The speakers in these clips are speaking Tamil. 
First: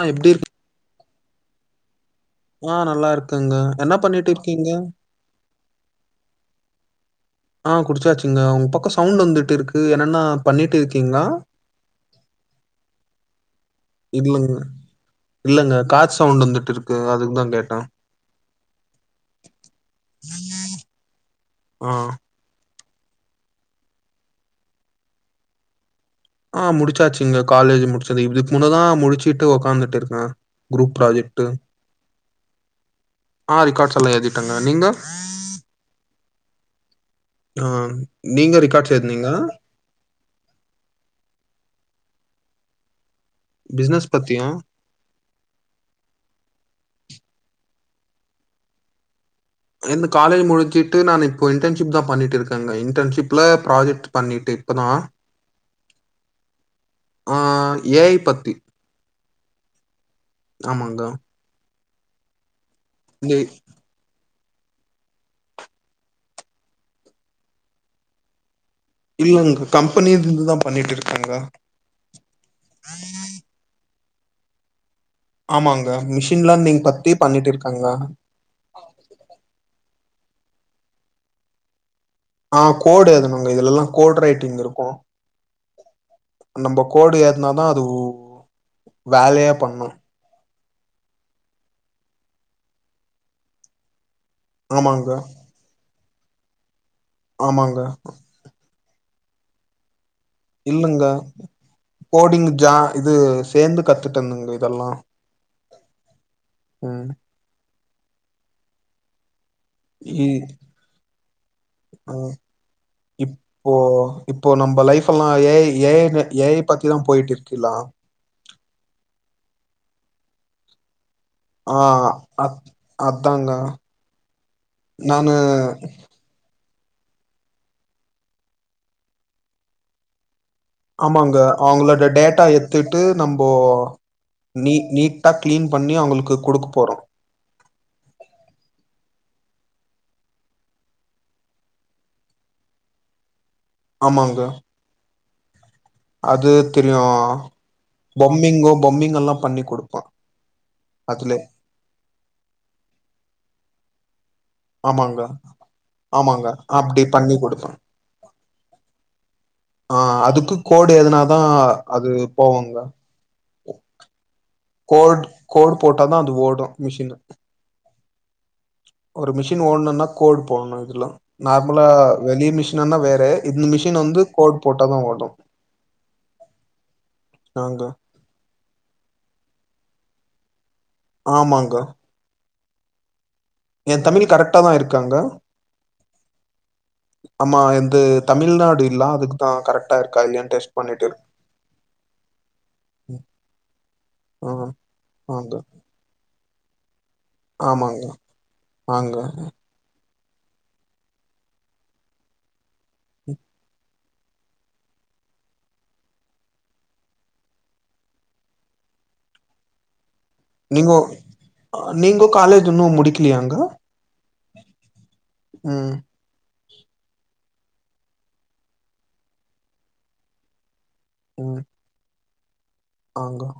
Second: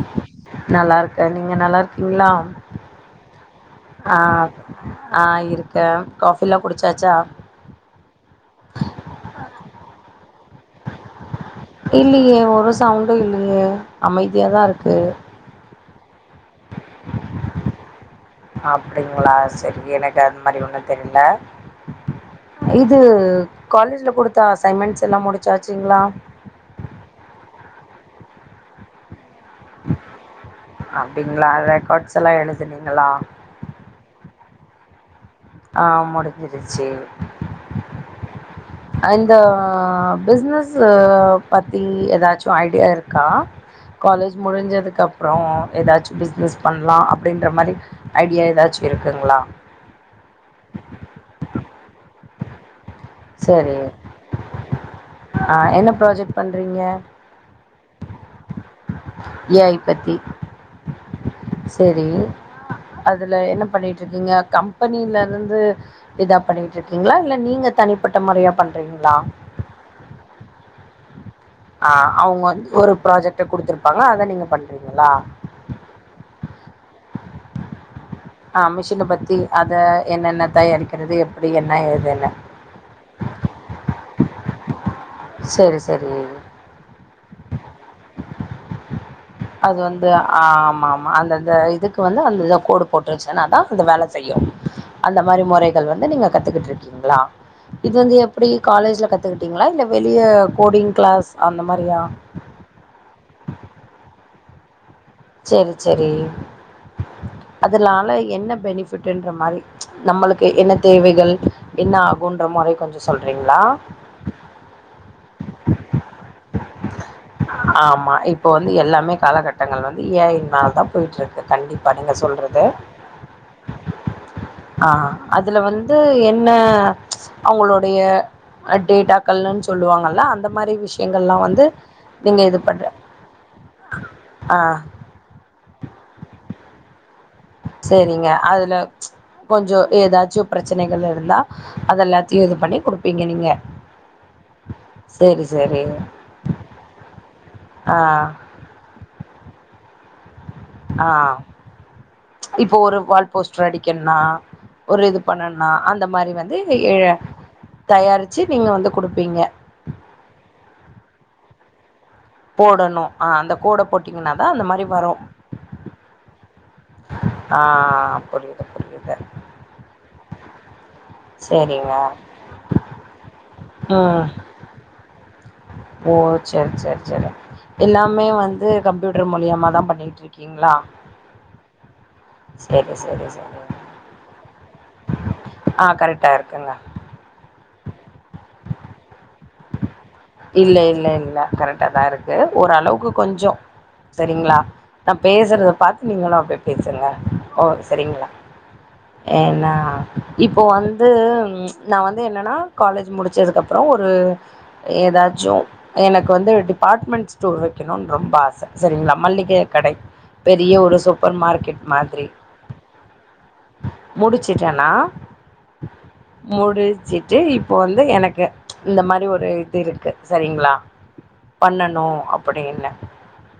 ஆ எப்டி இரு நல்லா இருக்க நீங்க நல்லா இருக்கீங்ளா ஆ நல்லா இருக்கங்க என்ன பண்ணிட்டு இருக்கீங்க ஆ இருக்க காஃபில்லா குடிச்சாச்சா ஆ குடிச்சாச்சுங்க உங்க பக்கோ சவுண்ட் வந்துட்டு இருக்கு என்னன்னா பண்ணிட்டு இருக்கீங்ளா இல்லையே ஒரு சவுண்டு இல்லியே அமைதியா இல்லங்க தா இருக்கு இல்லங்க கார் சவுண்ட் வந்துட்டு இருக்கு அதுக்கு தா கேட்ட அப்டிங்களா சரி எனக்கு அது மாரி ஒண்ணு தெரில ஆ இது காலேஜ்ல குடுத்த அசைன்மெண்ட்ஸ் எல்லா முடிச்சாச்சுங்ளா ஆ முடிச்சாச்சுங்க காலேஜ் முடிச்சது இதுக்கு முன்னதா முடிச்சு ட்டு உக்காந்துட்டு இருக்க க்ரூப் ப்ராஜெட்டு அப்டிங்களா ரெக்கார்ட்ஸ் எல்லாம் எழுதுனீங்களா ஆ ரிக்காட்ஸ் எல்லா எழுதிட்டங்க நீங்க ஆ முடிஞ்சிருச்சி ஆ நீங்க ரிக்காட்ஸ் எழுதுனீங்ளா ஆ பிஸ்னஸ்ஸ பத்தி எதாச்சு ஐடியா இருக்கா பிசினஸ் காலேஜ் பத்தியா முடிஞ்சதுக்கு அப் அப்பறோ ஏதாச்சு பிஸ்னஸ் பண்லா அப்டின்ற மாரி ஐடியா ஏதாச்சு இருக்குங்ளா எந்த காலேஜ் முடிச்சுட்டு நானு இப்போ இன்டன்ஷிப்தா பண்ணிட்டு இருக்கேங்க இன்டன்ஷிப் ப்ள சரி ப்ராஜெட் பண்ணிட்டு இப்பதா ஆ என்ன ப்ராஜெக்ட் பண்றீங்க ஆ ஏ ஐ பத்தி ஏ ஐ பத்தி ஆமாங்க செரி அதுல இந்த என்ன பண்ணிட்ருக்கீங்க கம் பனில இருந்து இதா பண்ணிட்ருக்கீங்ளா இல்ல நீங்க தனிப்பட்ட மொறையா பண் இல்லங் கம்பெனி இருந்துதா பண்ணிட்டு இருக்கேங்க ஆ அவுங்க வந்து ஒரு ப்ராஜெக்ட குடுத்துருப்பாங்க அத நீங்க பண்றீங்களா ஆமாங்க மிஷின்ல நீங்க பத்தியே பண்ணிட்டு இருக்காங்கங்க ஆ மிஷின பத்தி அத என்னென்ன தயாரிக்கிறது எப்புடி என்ன ஏதுன்னு ஆங் கோடு எழுதுனுங்க இதுல எல்லா கோடு ரைட்டிங்ல இருக்கு செரி செரி நம்ப கோடு எதுனாதா அது உ அது வந்து ஆ ஆமாம் மா அந்தந்த இதுக்கு வந்து அந்த கோடு போட்ருன்ச்சுனாதா அந்த வேல செய்யு ஆமாங்க அந்த மாரி மொறை கள் வந்து நீங்க கத்துக்கிட்டு இருக்கீங்களா ஆமாங்க இது வந்து எப்டி காலேஜ்ல கத்துக்கிட்டீங்களா இல்ல வெளிய கோடிங் இல்லங்க கிளாஸ் அந்த மாரியா கோடிங் ஜா இது சேந்து கத்துந்தேன்ங்க இதெல்லா சேரி சேரி ம் அதனால என்ன பெனிஃபிட்டுன்ற மாரி இ நம்மளுக்கு என்ன தேவைகள் என்ன ஆ ஆகுன்ற மொறை கொஞ்சோ சொல்றீங்களா இப்போ இப்போ நம்ப லைஃப்பெல்லா A I A I A I பத்திதா போய்ட்டு இருக்கு ஆமா இப்போ வந்து எல்லாமே காலகட்டங்கள் வந்து ஏ ஐ னாலதா போய்ட்டுருக்கு ஆ கண்டிப்பா நீங்க அ சொல்றது அதாங்க ஆ நானு அதுல வந்து என்ன அவுங்களுடைய அ டேட்டாக்கள்னு சொல்லுவாங்கல்ல அந்த மாரி விஷ் ஆமாங்க அவுங்களோட டேட்டா எடுத்துட்டு நம்போ ஆ நீ நீட் டா க்ளீன் பண்ணி அவுங்களுக்கு குடுக்க போறோ சேரிங்க அதுல கொஞ்சோ எதாச்சு ப்ரெச்சனைகள் இருந்தா அத எல்லாத்தையு இது பண்ணி குடுப்பீங்க நீங்க ஆமாங்க சேரி சேரி அது தெரியு ஆ பொம்மிங்கோ பொம்மிங்கல்லா பண்ணி குடுப்பா ஆங் இப்போ ஒரு வால்போஸ்ட்ரு அடிக்கணுன்னா ஒரு ஆமாங்க இது பண்ணனுனா அந்த மாரி ஆமாங்க வந்து அப்டி பண்ணி குடுப்பே தயாரிச்சு நீங்க வந்து குடுப்பீங்க ஆ அதுக்கு கோடு எழுதுனாதா அது போவுங்க போடணு அ அந்த கோட போட்டீங்கன்னாதா அந்த மாரி வரு கோட் கோடு போட்டா தா அது ஓடு மிஷினு ஆ புரியுது புரி ஒரு மிஷின் ஓடணுனா கோட் போடணு இதுல நார்மலா சேரிங்க வெளி மிஷினனா வேற இந்த ஆ மிஷின் வந்து கோட் போட்டாதா ஓடு ஓ சேர் சேர் சேரி ஆங்க எல்லாம் மே வந்து கம்ப்யூட்டர் மூலியமாதா பண்ணிகிட்டு இருக்கீங்களா ஆமாங்க செரி செரி செரி ஏ தமிழ் கரெக்டாதா இருக்காங்க ஆ கரெக்டா இருக்குங்க ஆமா எந்து தமிழ்நாடு இல்லா அதுக் ஆ கரக்டா இருக்கா இல்லயான் இல்ல இல்ல இல்ல கரெக்டாதா இருக்கு ஓரளவுக்கு கொஞ்சோ சரிங்களா ம் நா ஆங்க பேசுறத பாத்து நீங்களு அப்டி யே பேசுங்க ஓ ஆமாங்க சரிங்களா ஆங்க ஏன்னா இப்போ வந்து நா வந்து என்னன்னா காலேஜ் முடிச்சதுக்கு அப்றோ ஒரு ஏதாச்சும் எனக்கு வந்து டிபார்ட்மெண்ட் ஸ்டோர் வெக்கணுனு ரொம்ப ஆச சரிங்களா மள்ளிகை கடை பெரிய ஒரு நீங்கோ சூப்பர் மார்க்கெட் மாதிரி நீங்கோ காலேஜ் இன்னும் முடிக்கலையாங்க முடிச்சுட்டேனா உம் முடிச்சுட்டு இப்ப வந்து எனக்கு இந்த மாதிரி ஒரு இது இருக்கு சரிங்களா ம் பண்ணணு அப்டின்னு ஆங்க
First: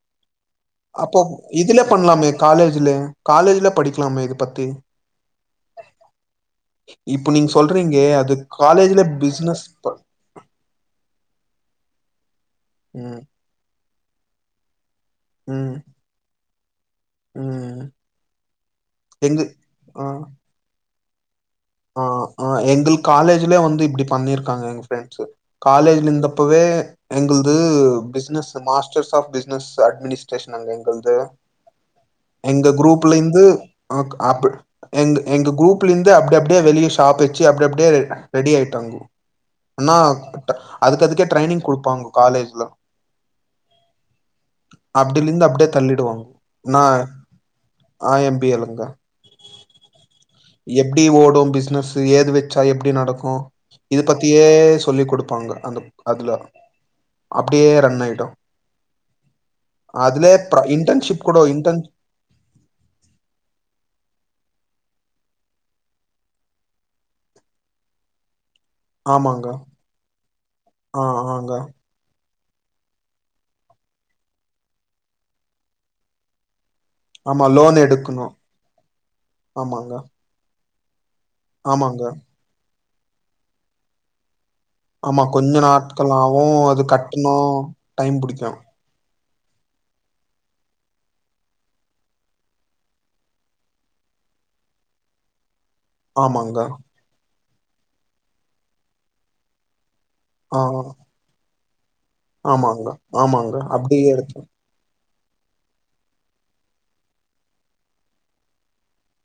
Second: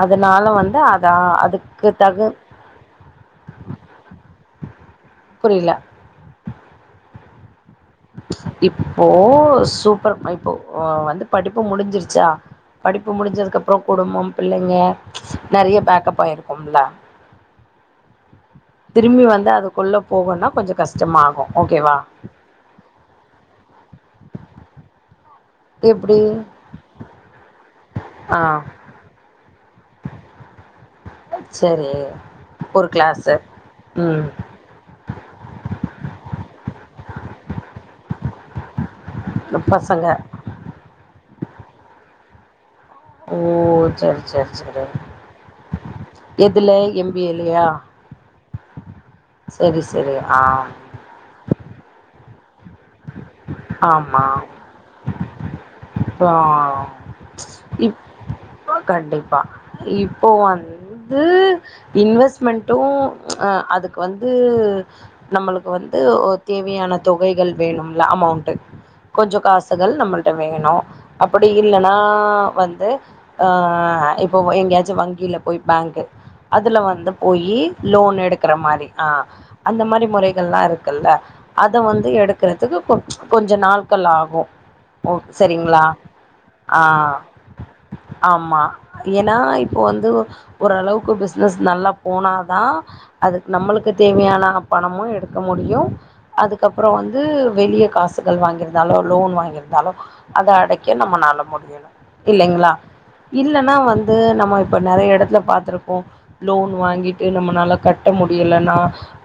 அதுனால வந்து அப்போ அதான் இதுல அதுக்கு தகு பண்லாமே காலேஜ்ல காலேஜ்ல படிக்கலாமே இது பத்தி புரில இப்போ நீங் சொல்றீங்களே அது காலேஜ்ல பிஸ்னஸ் ப ப்போ வந்து படிப்பு முடிஞ்சிருச்சா படிப்பு ம் முடிஞ்சதுக்கு அப்றோ குடும்பம் பிள்ளைங்க ம் நெறைய பேக்கப்பாயிருக்கும்ல ம் திரும்பி எங்க வந்து அதுக்குள்ள ஆ போகும்னா கொஞ்சோ கஷ்டமாகும் ஓகேவா ஆ ஆ எங்கள் காலேஜ்லே வந்து இப்டி பண்ணிருக்காங்க எங்க ஃப்ரெண்ட்ஸ் காலேஜ்ல எப்படி இருந்தப்பவே எங்கள்து ஆ business masters of business administration அங்க எங்கள்து சரி எங்க ஒரு குரூப்ல கிளாஸு இருந்து அப்‌ ம் ஆப்பு எங் எங்க குரூப்ல இருந்து அப்டி அப்டியே வெளியே ஷாப் வச்சு அப்டி அப்டியே ரெடி ஆயிட்டாங்கோ அனா பசங்க அதுக் அதுக்கு ட்ரைனிங் குடுப்பாங்க காலேஜ்ல ஓ செர் செர் செரி அப்டிலிந்து அப்டியே தள்ளிடுவாங்க எதுல நா எம் பி ஏ லையா ஆ எம் பி ஏல்ல தா செரி செரி ஆ எப்டி ஓடும் பிஸ்னஸ் ஏது வச்சா எப்டி நடக்கு இது ஆமா பத்தியே சொல்லிக் குடுப்பாங்க அந்த அதுல அப்றோ அப்டியே ரன் ஆயிடு இப் கண்டிப்பா இப்போ அதுலே ப்ர வந்த்தூ இன்டர்ன்ஷிப் கூட இன்டர்ன் இன்வெஸ்ட் மென்டும் அ அதுக்கு வந்து நம்மளுக்கு வந்து ஒரு தேவையான தொகைகள் வேணும்ல அமௌண்ட் ட்டு கொஞ்சோ ஆமாங்க காசுகள் நம்மள்ட்ட வேணு ஆ அப்டி ஆங்க இல்லன் னா வந்து ஆ இப்போ எங்கயாச்சு வங்கில போய் பேங்க்கு அதுல வந்து ஆமா போயி லோன் எடுக்கணு எடுக்கற மாரி ஆ அந்த ஆமாங்க மாரி முறைகள்ல்லா இருக்குல்ல அத ஆமாங்க வந்து எடுக்குறதுக்கு கொ கொஞ்சோ நாட்கள் ஆகு ஓ ஆமா கொஞ்சோ சரிங்களா நாட்களாவு ஆ அது கட்டுணு டைம் புடிக்கு ஆமா ஏன்னா இப்போ வந்து ஓரளவுக்கு பிசினஸ் நல்லா போனாதா அதுக்கு நம்மளுக்கு தேவையான பணமு எடுக்க முடியு ஆமாங்க அதுக்கப்பறோ வந்து வெளிய காசுகள் வாங்கியிருந்தாலோ லோன் வாங்கியிருந்தாலோ அத ஆ அடைக்க நம்மனால முடியணு இல்லைங்ளா ஆமாங்க ஆமாங்க இல்லன்னா அப்டியே வந்து இருக்கு நம்ம இப்ப நெறைய எடத்துல பாத்துருப்போ லோன் வாங்கிட்டு நம்மனால கட்ட முடியலனா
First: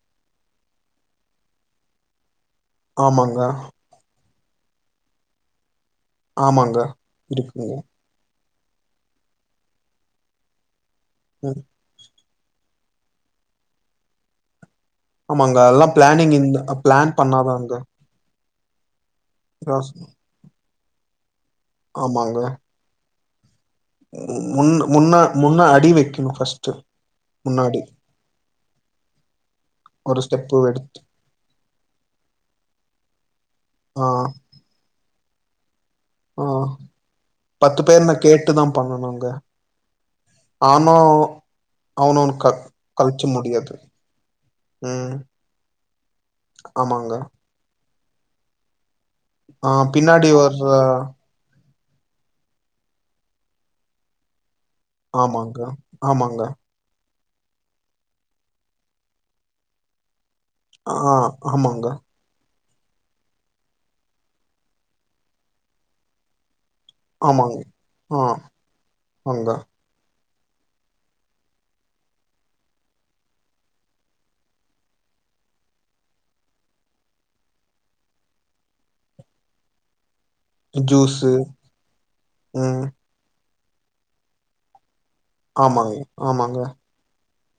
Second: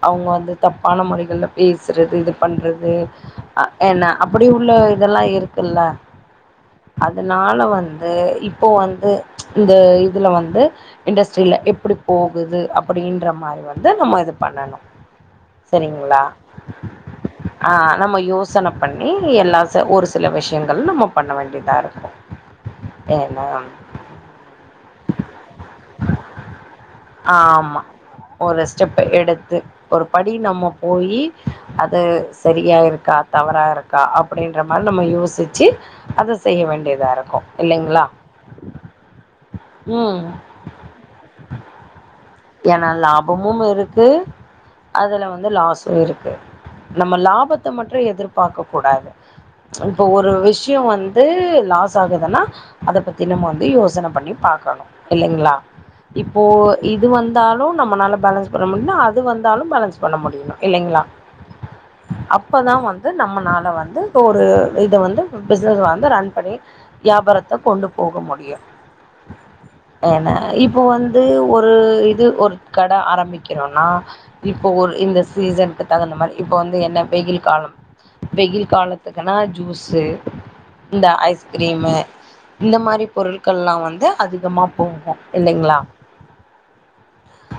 அவுங்க வந்து தப்பான முறைகள்ல பேசுறது இது பண்றது து ஆமாங்க அ என்ன அப்புடி உள்ள இதல்லா இருக்குல்ல ஆமாங்க அதுனால இருக்குங்க வந் து இப்போ வந்து இந்த இதுல வந்து இண்டஸ்ட்ரீல ம் எப்டி போகுது அப்புடின்ற மாரி வந்து நம்ம இது பண்ணணு ஆமாங்க அதல்லா பிளானிங் இருந்தா பிளான் பண்ணாதாங்க ஆனா நம்ம யோ யோசன பண்ணி எல்லா ச ராஸ் ஒரு சில விஷயங்கள் நம்ம பண்ண வேண்டிதா இருக்கு ஆமாங்க வேனாம் முன் முன்ன முன்ன அடி வைக்கணு ஃபஸ்ட்டு முன்னாடி ஆமா ஒரு ரெஸ்டெப்டு எடுத்து ஒரு படி ஸ்டெப்பு நம்ம எடுத்து போயி அது சரியா இருக்கா தவறா இருக்கா ஆ அப்புடின் ற மாரி நம்ம யோசுச்சு அத செய்ய வேண்டியதா இருக்கு இல்லைங்ளா ட்டு தா பண்ணனுங்க நானு ஏனா லாபமும் இருக்கு ம் அதுல வந்து லாஸு இருக்கு ஆமாங்க நம்ம லாபத்த மட்டு எதிர்பாக்க கூடாது ஆ இப்போ பின்னாடி ஒரு வர்ற விஷ்யோ வந்து து லாஸ் ஆகுதுனா அத பத்தி நம்ம வந்து யோசன பண்ணி பாக்கணு இல்லைங்ளா ஆமாங்க இப்போ ஆமாங்க இது வந்தாலு நம்மனால பேலன்ஸ் பண்ண முடியனு அது வந்தாலு பேலன்ஸ் பண்ண முடியனு ஆ ஆமாங்க அப்பதா வந்து நம்மனால வந்து இப்ப ஒரு இத வந்து பிஸ்னஸ வந்து ரன் பண்ணி வியாபாரத்த கொண்டு போக முடியு ஒங்க ஏன இப்ப வந்து ஒரு இது ஒரு கட ஆரம்பிக்கிறோனா இப்போ ஒரு இந்த சீசன்க்கு தகுந்த மாரி இப்ப வந்து என்ன வெயில் காலம் வெயில் காலத்துகுனா ஜூசு இந்த ஜூஸு ஐஸ்க்ரீமு இந்த ம் மாரி பொருட்கள்லா வந்து அதிகமா போகு இல்லைங்ளா ஆமாங்க ஆமாங்க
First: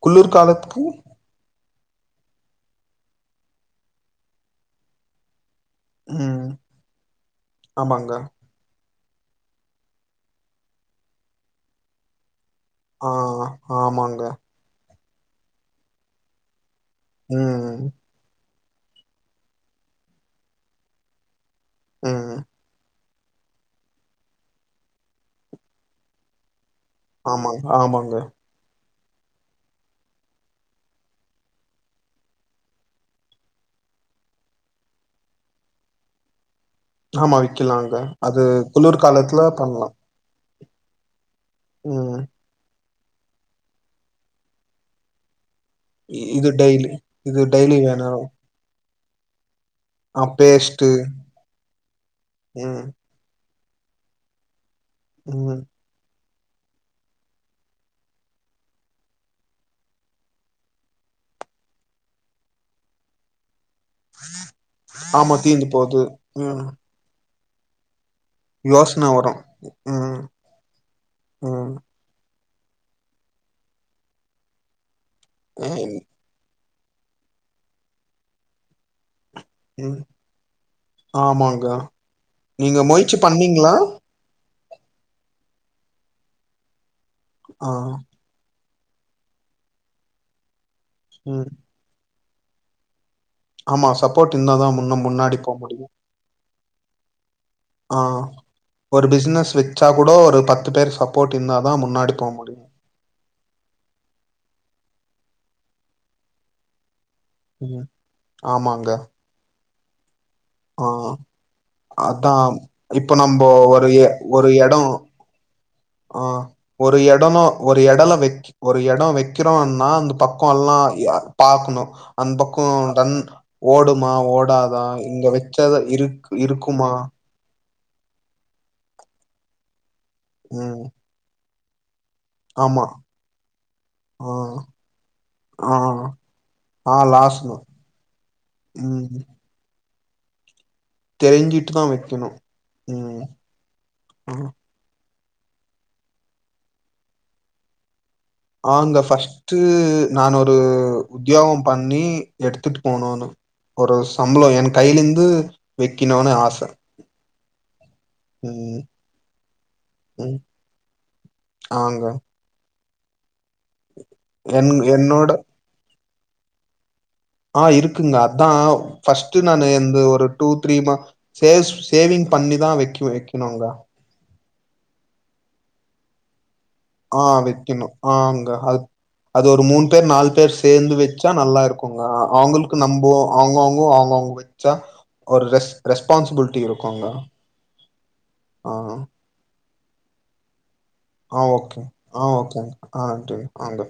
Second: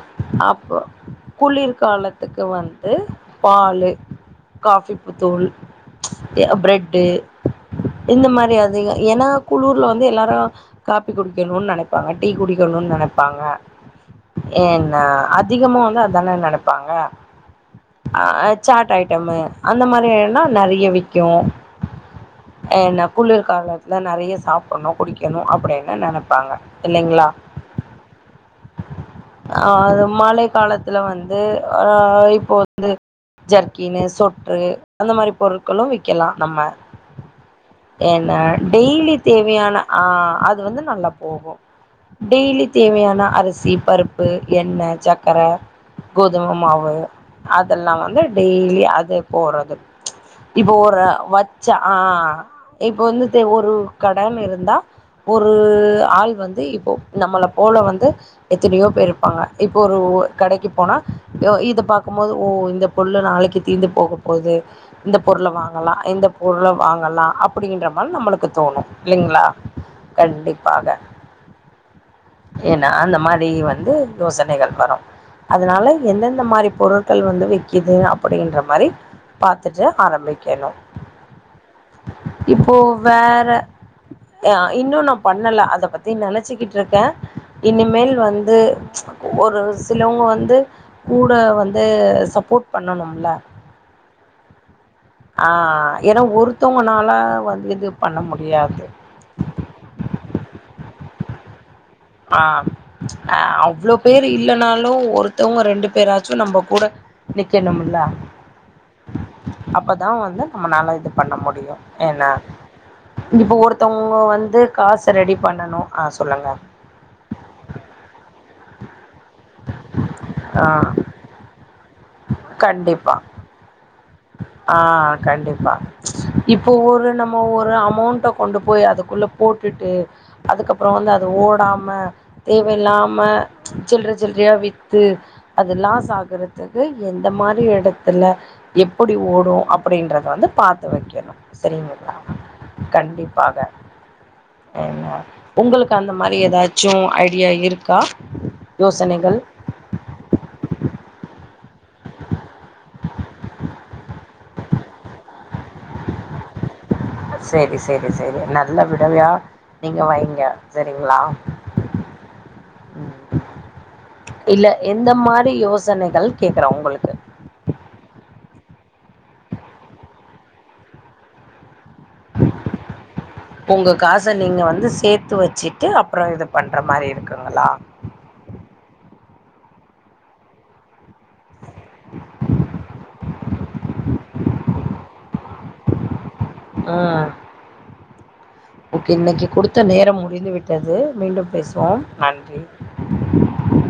குளிர் அப்போ காலத்துக்கு குளிர் காலத்துக்கு வந்து பாலு காஃபி புத் தூள் எ ம் பிரட்டு ஆமாங்க இந்த மாரி அதிகோ ஏனா குளூர்ல வந்து எல்லாரு காஃபி குடிக்கணுனுன் நெனைப்பாங்க டீ குடிக்கணுனுன் ஆ நெனப்பாங்க ஆமாங்க என்ன அதிகமா வந்து அதான நெனப்பாங்க ம் ஆ ஆ சாட் ஐட்டமு அந்த மாரி வேனுனா நெறைய விக்கு ம் என்னா குளிர் காலத்துல நெறைய சாப்பன்ணு குடிக்கணு அப்டின் னுனு நெனப்பாங்க இல்லைங்ளா ஆமாங்க ஆமாங்க ஆது மழை காலத்துல வந்து ஆ இப்ப வந்து ஜர்க்கினு சொற்று அந்த மாரி பொருட்களு விக்கலா நம்ம ஆமா விக்கலாங்க என்ன அது குளிர் டெய்லி காலத்துல தேவையான பண்லா ஆ அ து வந்து நல்லா போகு ம் டெய்லி தேவையான அரிசி பருப்பு எண்ணெ சக்கர இ- இது கோதும டெய்லி மாவு இது டெய்லி அதெல்லா வேணு வந்துட் டெய்லி அதே போறது ஆ இப்போ பேஸ்ட்டு ஒரு வச்ச ஆ ம் இப்பொ வந்து தே ஒரூ கடன் இருந்தா ஒரு ம் ஆள் வந்து இப்போ நம்மள போல வந்து எத்தனயோ பேர் இருப்பாங்க இப்ப ஒரு கடைக்கி போனா யொ இத பாக்கும்போது ஓ இந்த புள்ள நாளைக்கி தீந்து போக போக்தூ இந்த ஆமா பொருள தீந்து வாங்கலா போது இந்த ம் பொருள வாங்கலா அப்டின்ற மால் நம்மளுக் கு தோணு யோசன வரு இல்லைங்ளா ம் கண்டிப்பாக ம் ஏனா அந்த மாரி வந்து யோசனைகள் வரூ அதுனால ம் எந்தெந்த மாரி பொருட்கள் வந்து விக்குது அப்டின்ற மாரி பாத்துட்டு ம். ஆரம்பிக்கணு ஆமாங்க இப்போ நீங்க முயற்சி வேற பண்ணீங்களா அ இன்னு நா பண்ணல அத பத்தி நெனச்சிகிட்ருக்கே ஆ இனிமேல் வந்து ஒரு சிலவொங்க வந்து கூட ம் வந்து சப்போர்ட் பண்ணணும்ல ஆமா சப்போட் இந்தாதா மு ஆ ஏனா ஒருத்தவொங்கனால வந்து எது ஆ ஒரு பிஸுனஸ் வச்சா கூடோ ஒரு பத்து பேர் சப்போட் இந்தாதா முன்னாடி போ ஆ முடியு அ அவ்ளோ பேரு இல்லனாலு ஒருத்தவ்ங்க ரெண்டு பேராச்சு நம்ம கூட ம் நிக்கனுமுல்ல ஆமாங்க அப்பதா வந்து ஆ நம்மனால இது பண்ண முடியு ஏன்ன அதா இப்ப நம்போ இப்பொ ஒரு எ ஒருத்தவொங்க ஒரு வந்து எடோ காச ரெடி பண்ணணு ஆ ஒரு எடனு ஒரு எடல வக் ஒரு எடோ வெக் கிறோன்னா அந்த ஆ பக்கோல்லா ய பாக்கணு அந் பக்கோ டன் கண்டிப்பா ஓடுமா ஆ ஓடாதா இங்க வச்சத இருக் இருக்குமா நோ ஒரு அமௌண்ட்ட கொண்டு போய் அதுக்குள்ள போட்டுட்டு ம் அதுக்கப்றோ வந்து அது ஓடாம ஆமா தேவயில்லாம சில்ற ஆ சில்றயா வித்து அது ஆ லாஸ் ஆகுறதுக்கு ஆ எந்த லாஸ்ட்ல மாரி எடத்துல ம் எப்புடி ஓடூ அப்டின்றத வந்து பாத் து வைக்கணு தெரிஞ்சிட்டு தா சரிங்களா வெக்கணு ம் கண்டிப்பாக ஆ ஏனா உங்களுக்கு அந்த மாரி ஏதாச்சு ஐடியா இருக்கா ஆங்க யோசனைகள் ஃபஸ்ட்டூ நான் ஒரூ உத்யோகோ பண்ணி எடுத்துட்டு போனோனு ஒரு சம்பளோ என் கைலெந்து வெக்கணூனு ஆச சேரி சேரி சேரி நல்ல ம் விடவயா நீங்க வைங்க சரிங்ளா ங்க இல்ல என் எந்த என்னோட மாரி யோசனைகள் கேக்றே உங்களுக்கு ஆஹ் இருக்குங்க அதா ஃபஸ்ட்டு நானு எந்து ஒரு டூ த்ரீ ம சேஸ் சேவிங் பண்ணிதா வெக்குவே வெக்கணூங்க உங்க காச நீங்க வந்து சேத்து வச்சிட்டு அப்றொ இத பண்ற மாரி ஆஹ் இருக்குங்களா வெக்கணு ஆங்க அத் அது ஒரு மூண் பேர் நாலு பேர் சேந்து வெச் சா நல்லா இருக்குங்க அவங்களுக்கு நம்போ அவங்கவ்ங்கோ அவங்கவ்ங்க வச்சா ஒரு ரெஸ் ரெஸ்பான்சிபுல் ஆஹ் ஆ ஓகே இன்னைக்கி குடுத்த நேரம் முடிந்து விட்டது ஆ மீண்டும் ஓகே பேசுவோம் ஆ நன்றி ஓகேங்க ஆ டீ ஆங்க